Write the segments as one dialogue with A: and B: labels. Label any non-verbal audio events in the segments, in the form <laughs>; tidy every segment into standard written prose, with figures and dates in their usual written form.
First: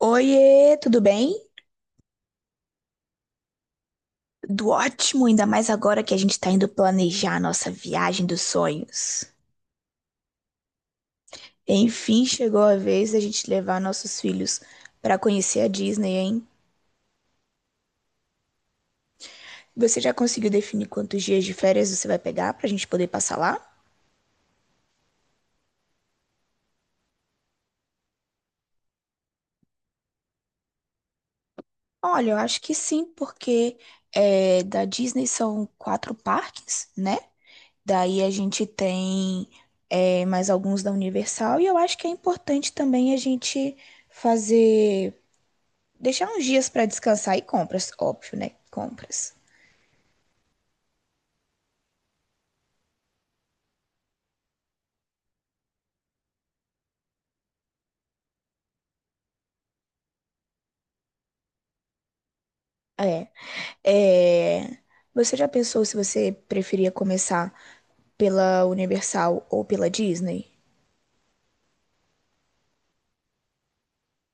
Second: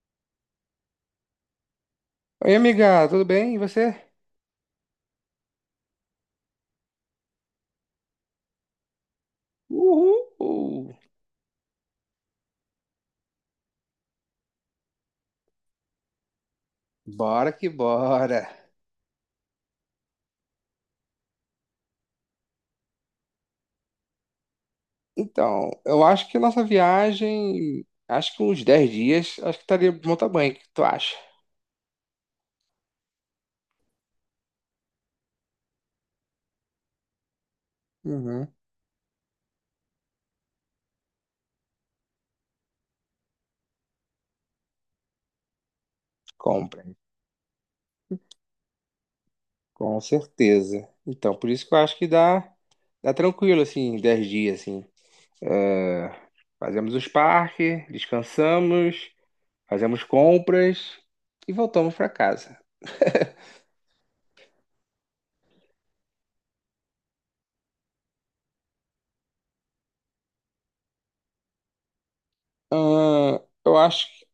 A: Oiê, tudo bem?
B: Oi, amiga, tudo bem? E você?
A: Tudo ótimo, ainda mais agora que a gente tá indo planejar a nossa viagem dos sonhos.
B: Uhul!
A: Enfim, chegou a vez da gente levar nossos filhos pra conhecer a Disney, hein?
B: Bora que bora!
A: Você já conseguiu definir quantos dias de férias você vai pegar pra gente poder passar lá?
B: Então, eu acho que nossa viagem, acho que uns 10 dias, acho que estaria de bom tamanho, o que tu acha?
A: Olha, eu acho que sim, porque da Disney são quatro parques, né? Daí a
B: Uhum.
A: gente tem mais alguns da Universal e eu acho que é importante também a gente fazer deixar uns dias
B: Compra,
A: para descansar e compras, óbvio, né? Compras.
B: com certeza. Então, por isso que eu acho que dá tranquilo, assim, 10 dias, assim. Fazemos os parques, descansamos, fazemos compras e voltamos para casa.
A: É. É. Você já pensou se você preferia começar pela Universal ou pela Disney?
B: Ahn, eu acho que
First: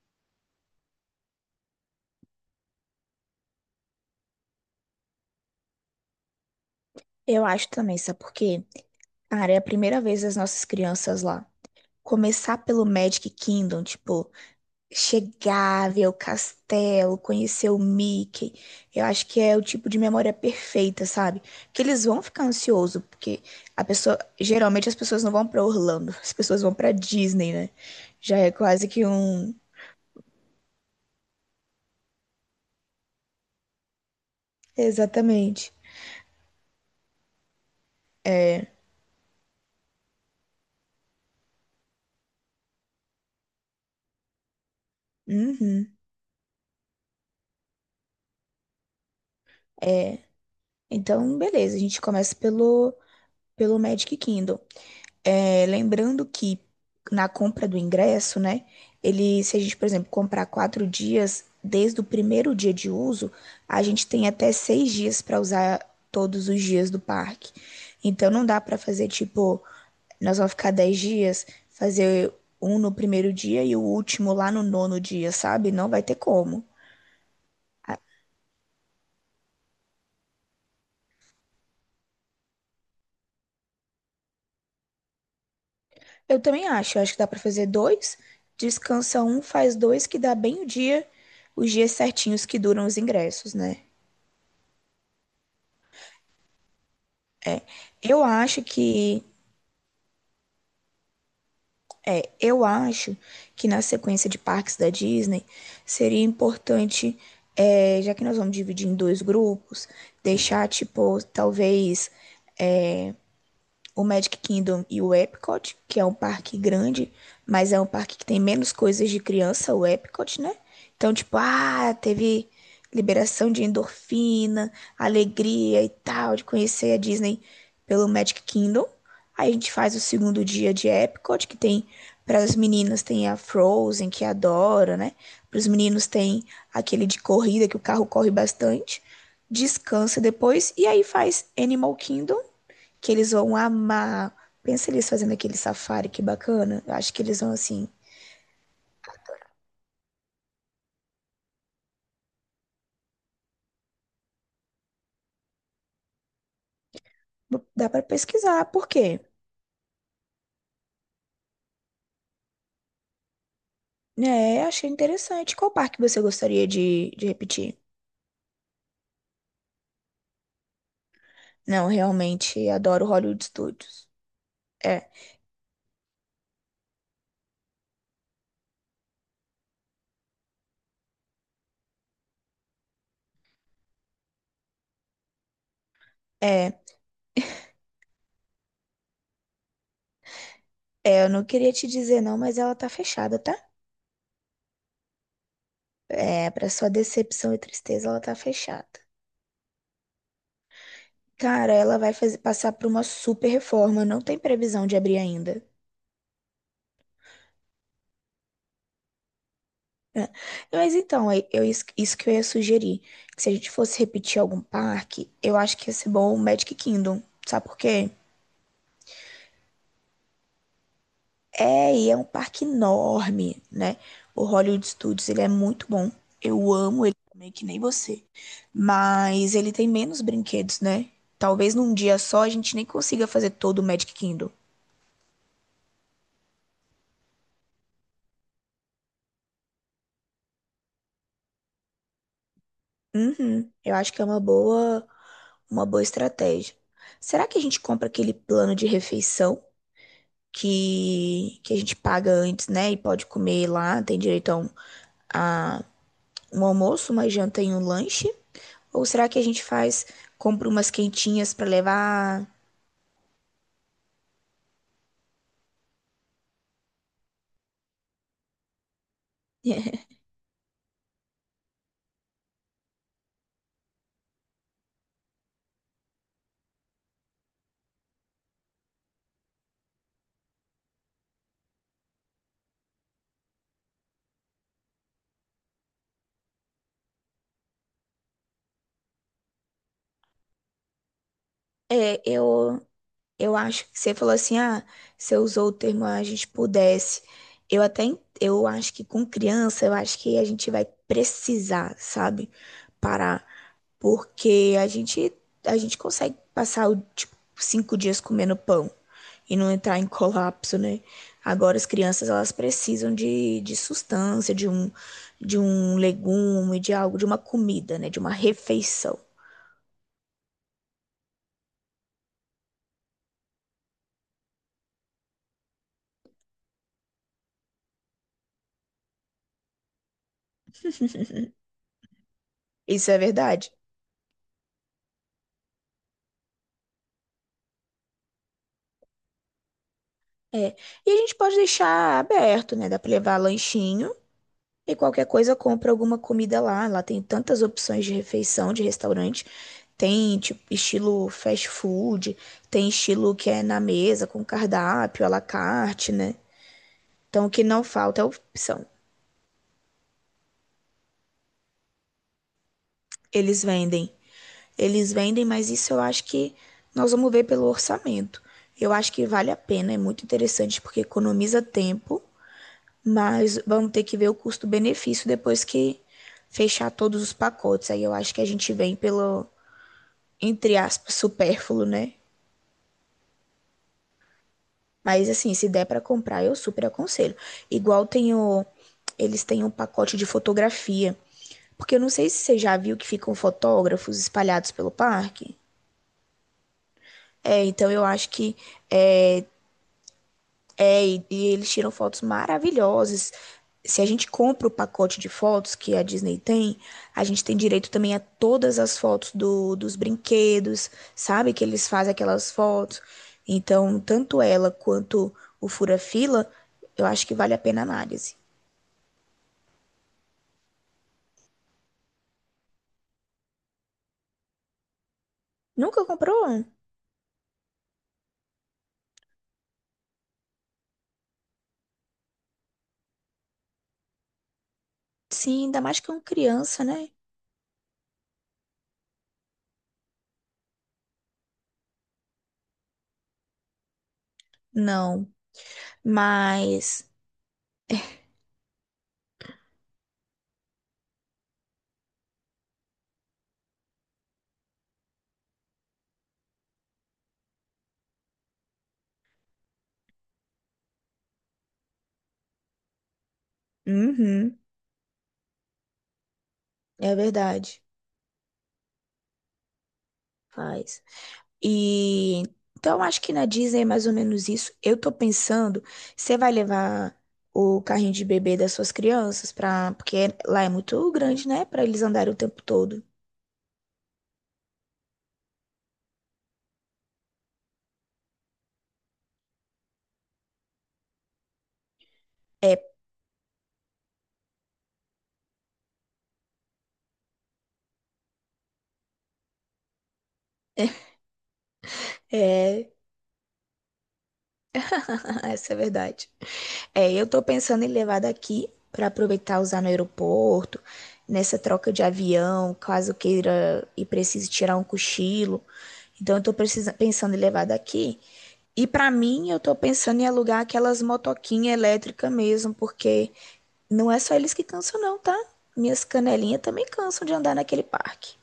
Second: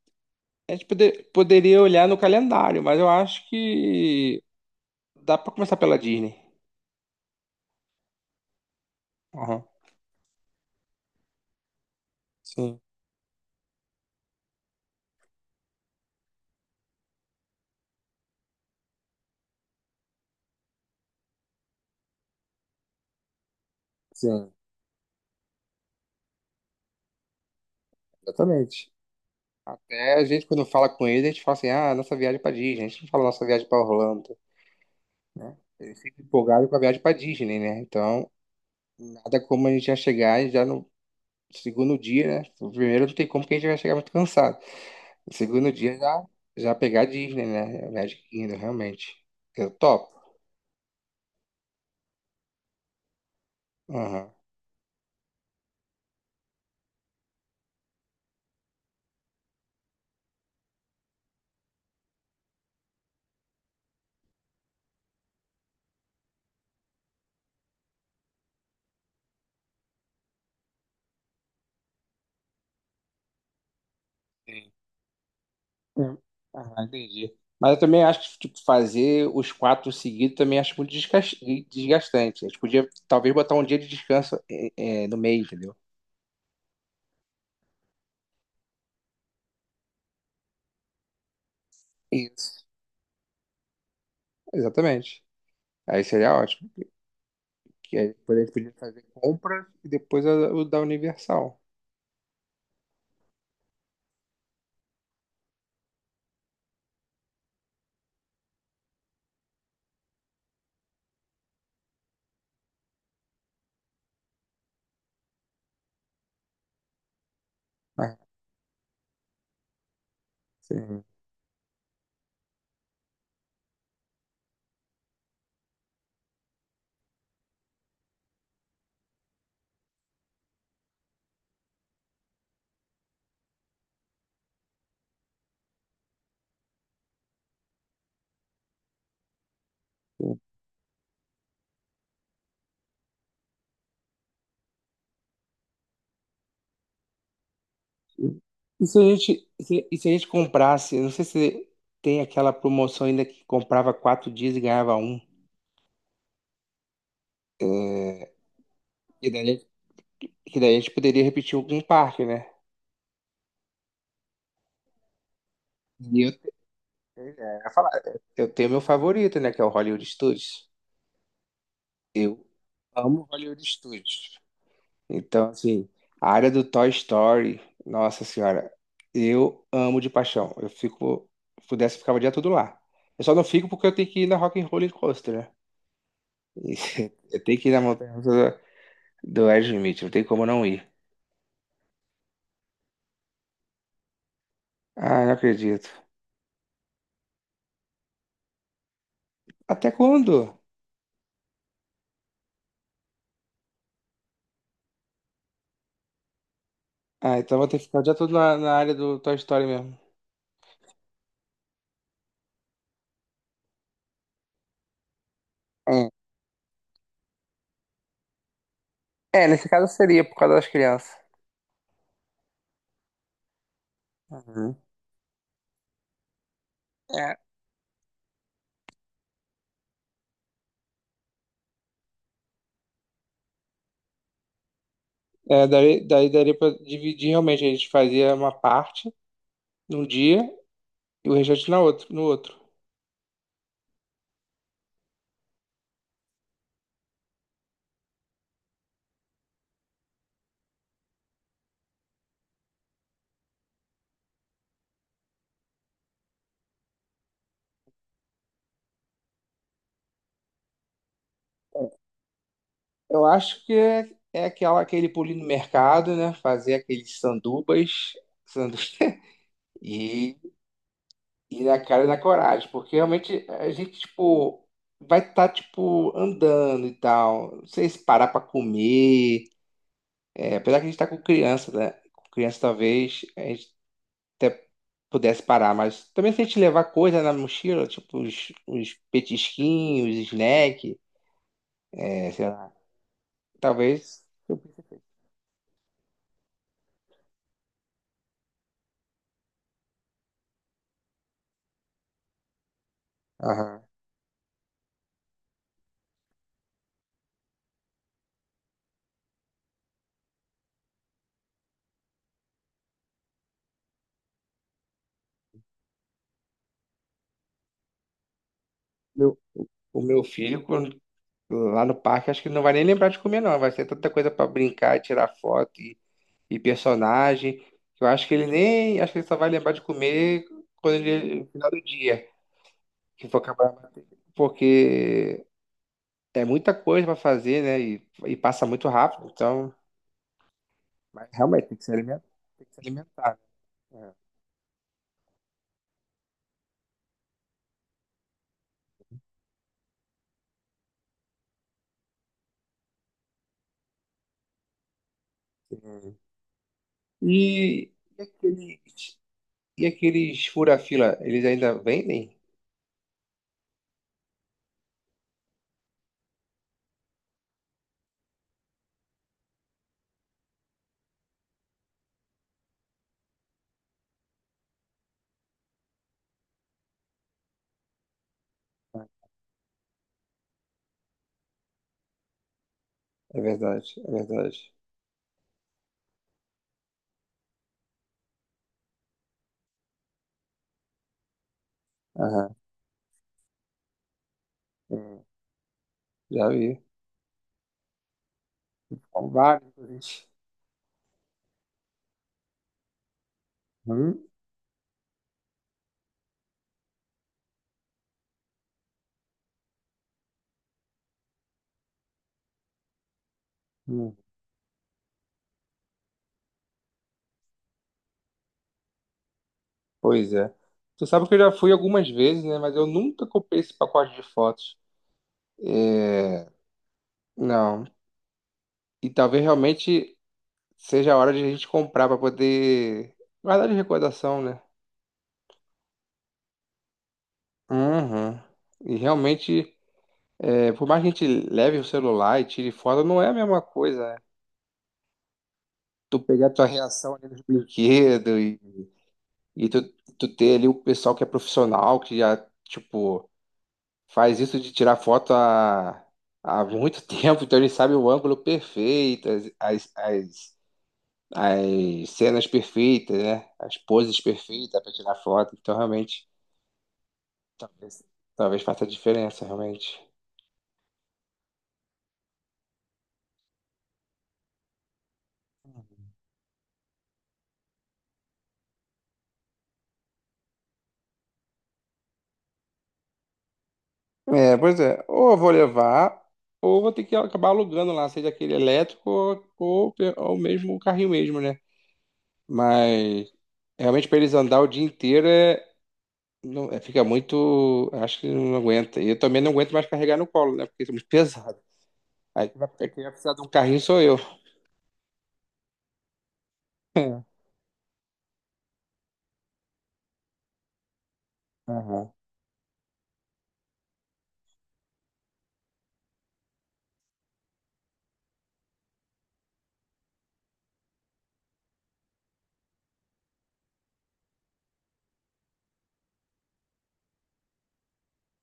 B: a gente poderia olhar no calendário, mas eu acho que dá pra começar pela Disney.
A: Eu acho também, sabe por quê? Cara, é a
B: Aham.
A: primeira vez das nossas crianças lá. Começar
B: Sim,
A: pelo Magic Kingdom, tipo, chegar, ver o castelo, conhecer o Mickey. Eu acho que é o tipo de memória perfeita, sabe? Que eles vão ficar ansiosos, porque
B: sim,
A: geralmente as pessoas não vão pra Orlando, <laughs> as pessoas vão pra Disney, né? Já é quase
B: exatamente.
A: que um,
B: Até a gente, quando fala com eles, a gente fala assim, ah, nossa viagem pra Disney. A gente não fala nossa viagem pra Orlando, né?
A: exatamente.
B: Eles ficam empolgados com a viagem pra Disney, né? Então,
A: É,
B: nada como a gente já chegar e já no segundo dia, né? O primeiro não tem como que a gente vai chegar muito cansado. O segundo
A: uhum.
B: dia já pegar a Disney, né? A Magic Kingdom, realmente. Eu topo.
A: É. Então, beleza, a gente começa pelo Magic
B: Aham.
A: Kingdom. É, lembrando que na compra do ingresso, né? Ele, se a gente, por exemplo, comprar 4 dias, desde o primeiro dia de uso, a gente tem até 6 dias para usar todos os dias do parque. Então não dá para fazer tipo, nós vamos ficar 10 dias, fazer um no primeiro dia e o último lá no nono dia, sabe? Não vai ter
B: Hum.
A: como.
B: Ah, entendi. Mas eu também acho que tipo, fazer os quatro seguidos também acho muito desgastante. A gente podia talvez botar um dia de descanso, no meio, entendeu?
A: Eu também acho, eu acho que dá para fazer dois, descansa um, faz dois, que dá bem o dia, os dias certinhos que
B: Isso.
A: duram os ingressos, né?
B: Exatamente. Aí seria ótimo. Porque aí
A: Eu
B: depois a gente
A: acho
B: podia fazer
A: que
B: compra e depois o da Universal.
A: eu acho que na sequência de parques da Disney seria importante, é, já que nós vamos dividir em dois grupos, deixar tipo talvez é, o Magic Kingdom e o Epcot, que é um parque grande, mas é um
B: Ah,
A: parque que tem menos coisas de criança, o Epcot, né?
B: sim.
A: Então, tipo, ah, teve liberação de endorfina, alegria e tal, de conhecer a Disney pelo Magic Kingdom. Aí a gente faz o segundo dia de Epcot, que tem para as meninas tem a Frozen, que adora, né? Para os meninos tem aquele de corrida que o carro corre bastante. Descansa depois e aí faz Animal Kingdom que eles vão amar. Pensa eles fazendo aquele safari, que bacana. Eu acho que eles vão assim.
B: Sim. E se a gente comprasse, eu não sei se tem aquela promoção ainda que comprava 4 dias e ganhava um.
A: Dá pra
B: É,
A: pesquisar, por quê?
B: e daí, que daí a gente poderia repetir algum parque, né?
A: É, achei interessante. Qual parque você gostaria de
B: Pois é, eu ia
A: repetir?
B: falar, eu tenho meu favorito, né, que é o Hollywood Studios.
A: Não,
B: Eu
A: realmente adoro
B: amo
A: Hollywood
B: Hollywood
A: Studios.
B: Studios.
A: É,
B: Então, assim, a área do Toy Story, nossa senhora, eu amo de paixão. Eu fico, se pudesse, eu ficava o dia todo lá. Eu só não fico porque eu tenho que ir na Rock and Roller Coaster, né? E
A: é,
B: <laughs> eu tenho que ir na montanha russa do Aerosmith, não tem como não ir.
A: é, eu não queria te dizer não, mas ela tá fechada, tá?
B: Ah, não acredito.
A: É, pra sua decepção e tristeza, ela tá fechada.
B: Até quando?
A: Cara, ela vai fazer, passar por uma super reforma, não tem previsão de abrir ainda.
B: Ah, então vou ter que ficar o dia todo na, na área do Toy Story mesmo.
A: É. Mas então, é- eu, isso que eu ia sugerir, que se a gente fosse repetir algum parque, eu acho que ia
B: É,
A: ser bom o Magic Kingdom, sabe por quê?
B: é, nesse caso seria por causa das crianças.
A: É, e é um parque enorme, né? O Hollywood Studios, ele é muito bom, eu amo ele
B: É,
A: também, que nem você, mas ele tem menos brinquedos, né? Talvez num dia só a gente nem consiga fazer todo o Magic Kingdom.
B: é, daí daria pra dividir realmente. A gente fazia uma parte num dia e o restante no outro.
A: Uhum, eu acho que é uma boa estratégia. Será que a gente compra aquele plano de refeição? Que a gente paga antes, né? E pode comer lá, tem direito a um almoço, uma janta e um lanche? Ou será que a gente compra umas quentinhas pra levar?
B: Eu acho que é aquele pulinho no mercado, né? Fazer aqueles sandubas, sandu- <laughs>
A: <laughs>
B: e e na cara e na coragem, porque realmente a gente, tipo, vai estar, tipo, andando e tal. Não sei se parar pra comer. É, apesar que a gente tá com criança, né? Com criança, talvez, a gente pudesse parar, mas também se a gente levar coisa na mochila, tipo os petisquinhos, snack,
A: É,
B: sei lá,
A: eu acho que você
B: talvez,
A: falou assim, ah, você usou o termo a gente pudesse. Eu acho que com criança, eu acho que a gente vai precisar, sabe? Parar
B: aham.
A: porque a gente consegue passar o, tipo, 5 dias comendo pão e não entrar em colapso, né? Agora as crianças elas precisam de sustância, de um legume, de algo, de uma comida, né? De uma refeição.
B: Meu- o meu filho lá no parque acho que ele não vai nem lembrar de comer não, vai ser tanta coisa pra brincar, tirar foto e personagem, que eu acho que ele nem, acho que ele só vai lembrar de comer quando ele, no final do dia,
A: Isso é
B: que for
A: verdade?
B: acabar, porque é muita coisa pra fazer, né, e passa muito rápido, então,
A: É. E a
B: mas
A: gente pode
B: realmente tem que se alimentar,
A: deixar
B: tem que
A: aberto,
B: se
A: né? Dá para levar
B: alimentar. Né, é.
A: lanchinho. E qualquer coisa, compra alguma comida lá. Lá tem tantas opções de refeição, de restaurante. Tem, tipo, estilo fast food, tem estilo que é na mesa, com cardápio, à la carte,
B: Hum.
A: né? Então, o que não
B: E,
A: falta
B: e
A: é opção.
B: aqueles fura-fila, eles ainda vendem?
A: Eles vendem. Eles vendem, mas isso eu acho que nós vamos ver pelo orçamento. Eu acho que vale a pena, é muito interessante, porque economiza tempo, mas vamos ter que ver o custo-benefício depois que fechar todos os pacotes. Aí eu acho que a gente vem pelo entre aspas, supérfluo, né?
B: É verdade, é verdade.
A: Mas assim, se der pra comprar, eu super aconselho. Igual tem o, eles têm um pacote de fotografia. Porque eu não sei se
B: Aham,
A: você já viu que ficam fotógrafos espalhados pelo
B: hum,
A: parque.
B: já vi.
A: É, então eu acho que
B: Com
A: é,
B: vários, inclusive.
A: É, e eles tiram fotos maravilhosas. Se a
B: Hum,
A: gente compra o pacote de fotos que a Disney tem, a gente tem direito também a todas as fotos dos brinquedos, sabe? Que eles fazem aquelas fotos. Então,
B: hum.
A: tanto ela quanto o Fura-Fila, eu acho que vale a pena a análise.
B: Pois é. Tu sabe que eu já fui algumas vezes, né? Mas eu nunca comprei esse pacote de fotos.
A: Nunca
B: É,
A: comprou?
B: não. E talvez realmente seja a hora de a gente comprar para poder guardar de recordação, né?
A: Sim, ainda mais que é uma criança, né?
B: Uhum. E realmente, é, por mais que a gente leve o celular e tire foto, não é a mesma coisa, né?
A: Não.
B: Tu pegar a tua
A: Mas.
B: reação ali nos brinquedos e tu ter ali o pessoal que é profissional, que já, tipo, faz isso de tirar foto há muito <laughs> tempo, então ele sabe o ângulo perfeito, as cenas perfeitas, né? As poses
A: Uhum,
B: perfeitas para tirar foto. Então, realmente,
A: é verdade.
B: talvez, talvez faça diferença, realmente.
A: Faz. E então acho que na Disney é mais ou menos isso. Eu tô pensando, você vai levar o carrinho de bebê das suas crianças para, porque lá é muito grande, né, pra eles andarem o tempo todo.
B: É, pois é. Ou eu vou levar, ou vou ter que acabar alugando lá, seja aquele elétrico ou mesmo o carrinho mesmo, né?
A: É,
B: Mas realmente para eles andar o dia inteiro fica muito. Acho que não aguenta. E eu também não aguento mais carregar no colo, né? Porque isso é muito pesado. Aí quem vai precisar de um carrinho sou eu.
A: <laughs> essa é a verdade. É, eu tô
B: <laughs>
A: pensando em levar daqui pra aproveitar e usar no aeroporto, nessa
B: É,
A: troca de
B: aham.
A: avião, caso queira e precise tirar um cochilo. Então eu tô pensando em levar daqui. E para mim, eu tô pensando em alugar aquelas motoquinhas elétricas mesmo, porque não é só eles que cansam, não, tá? Minhas canelinhas também cansam de andar naquele parque.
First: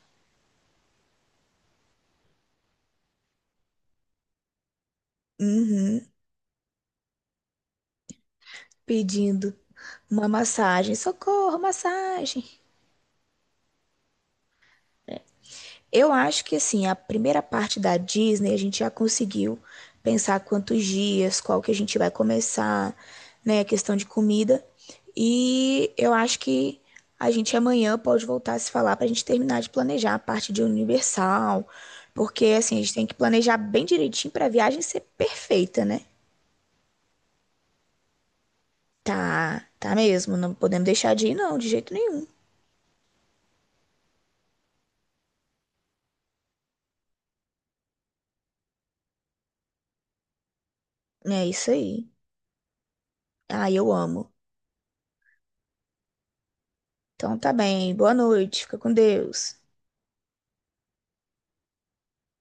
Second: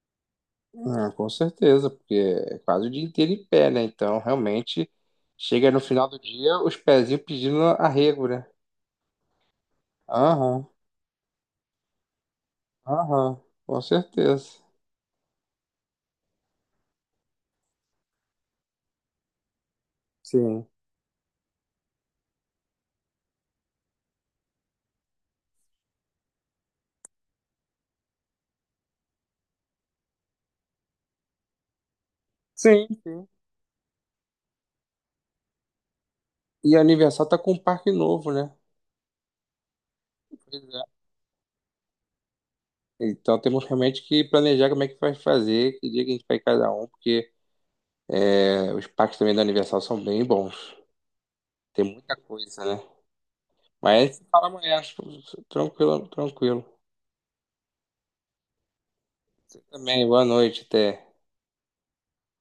B: Ah, com certeza, porque é quase o dia inteiro em pé, né? Então, realmente, chega no
A: Uhum,
B: final do dia, os pezinhos pedindo arrego, né?
A: pedindo uma
B: Aham,
A: massagem. Socorro, massagem.
B: aham, com certeza.
A: Eu acho que assim, a primeira parte da Disney a gente já conseguiu pensar
B: Sim.
A: quantos dias, qual que a gente vai começar, né, a questão de comida. E eu acho que a gente amanhã pode voltar a se falar para a gente terminar de planejar a parte de Universal, porque assim, a
B: Sim,
A: gente tem que
B: sim.
A: planejar bem direitinho para a viagem ser perfeita, né?
B: E a Universal tá com um parque novo, né?
A: Tá, tá mesmo, não
B: Pois é.
A: podemos deixar de ir não, de jeito nenhum.
B: Então temos realmente que planejar como é que vai fazer, que dia que a gente vai cada um, porque os parques também da Universal são bem bons.
A: É isso
B: Tem
A: aí.
B: muita coisa, né?
A: Ah, eu
B: Mas
A: amo.
B: fala amanhã, tranquilo, tranquilo.
A: Então tá bem, boa noite, fica com Deus.
B: Também, boa noite, até.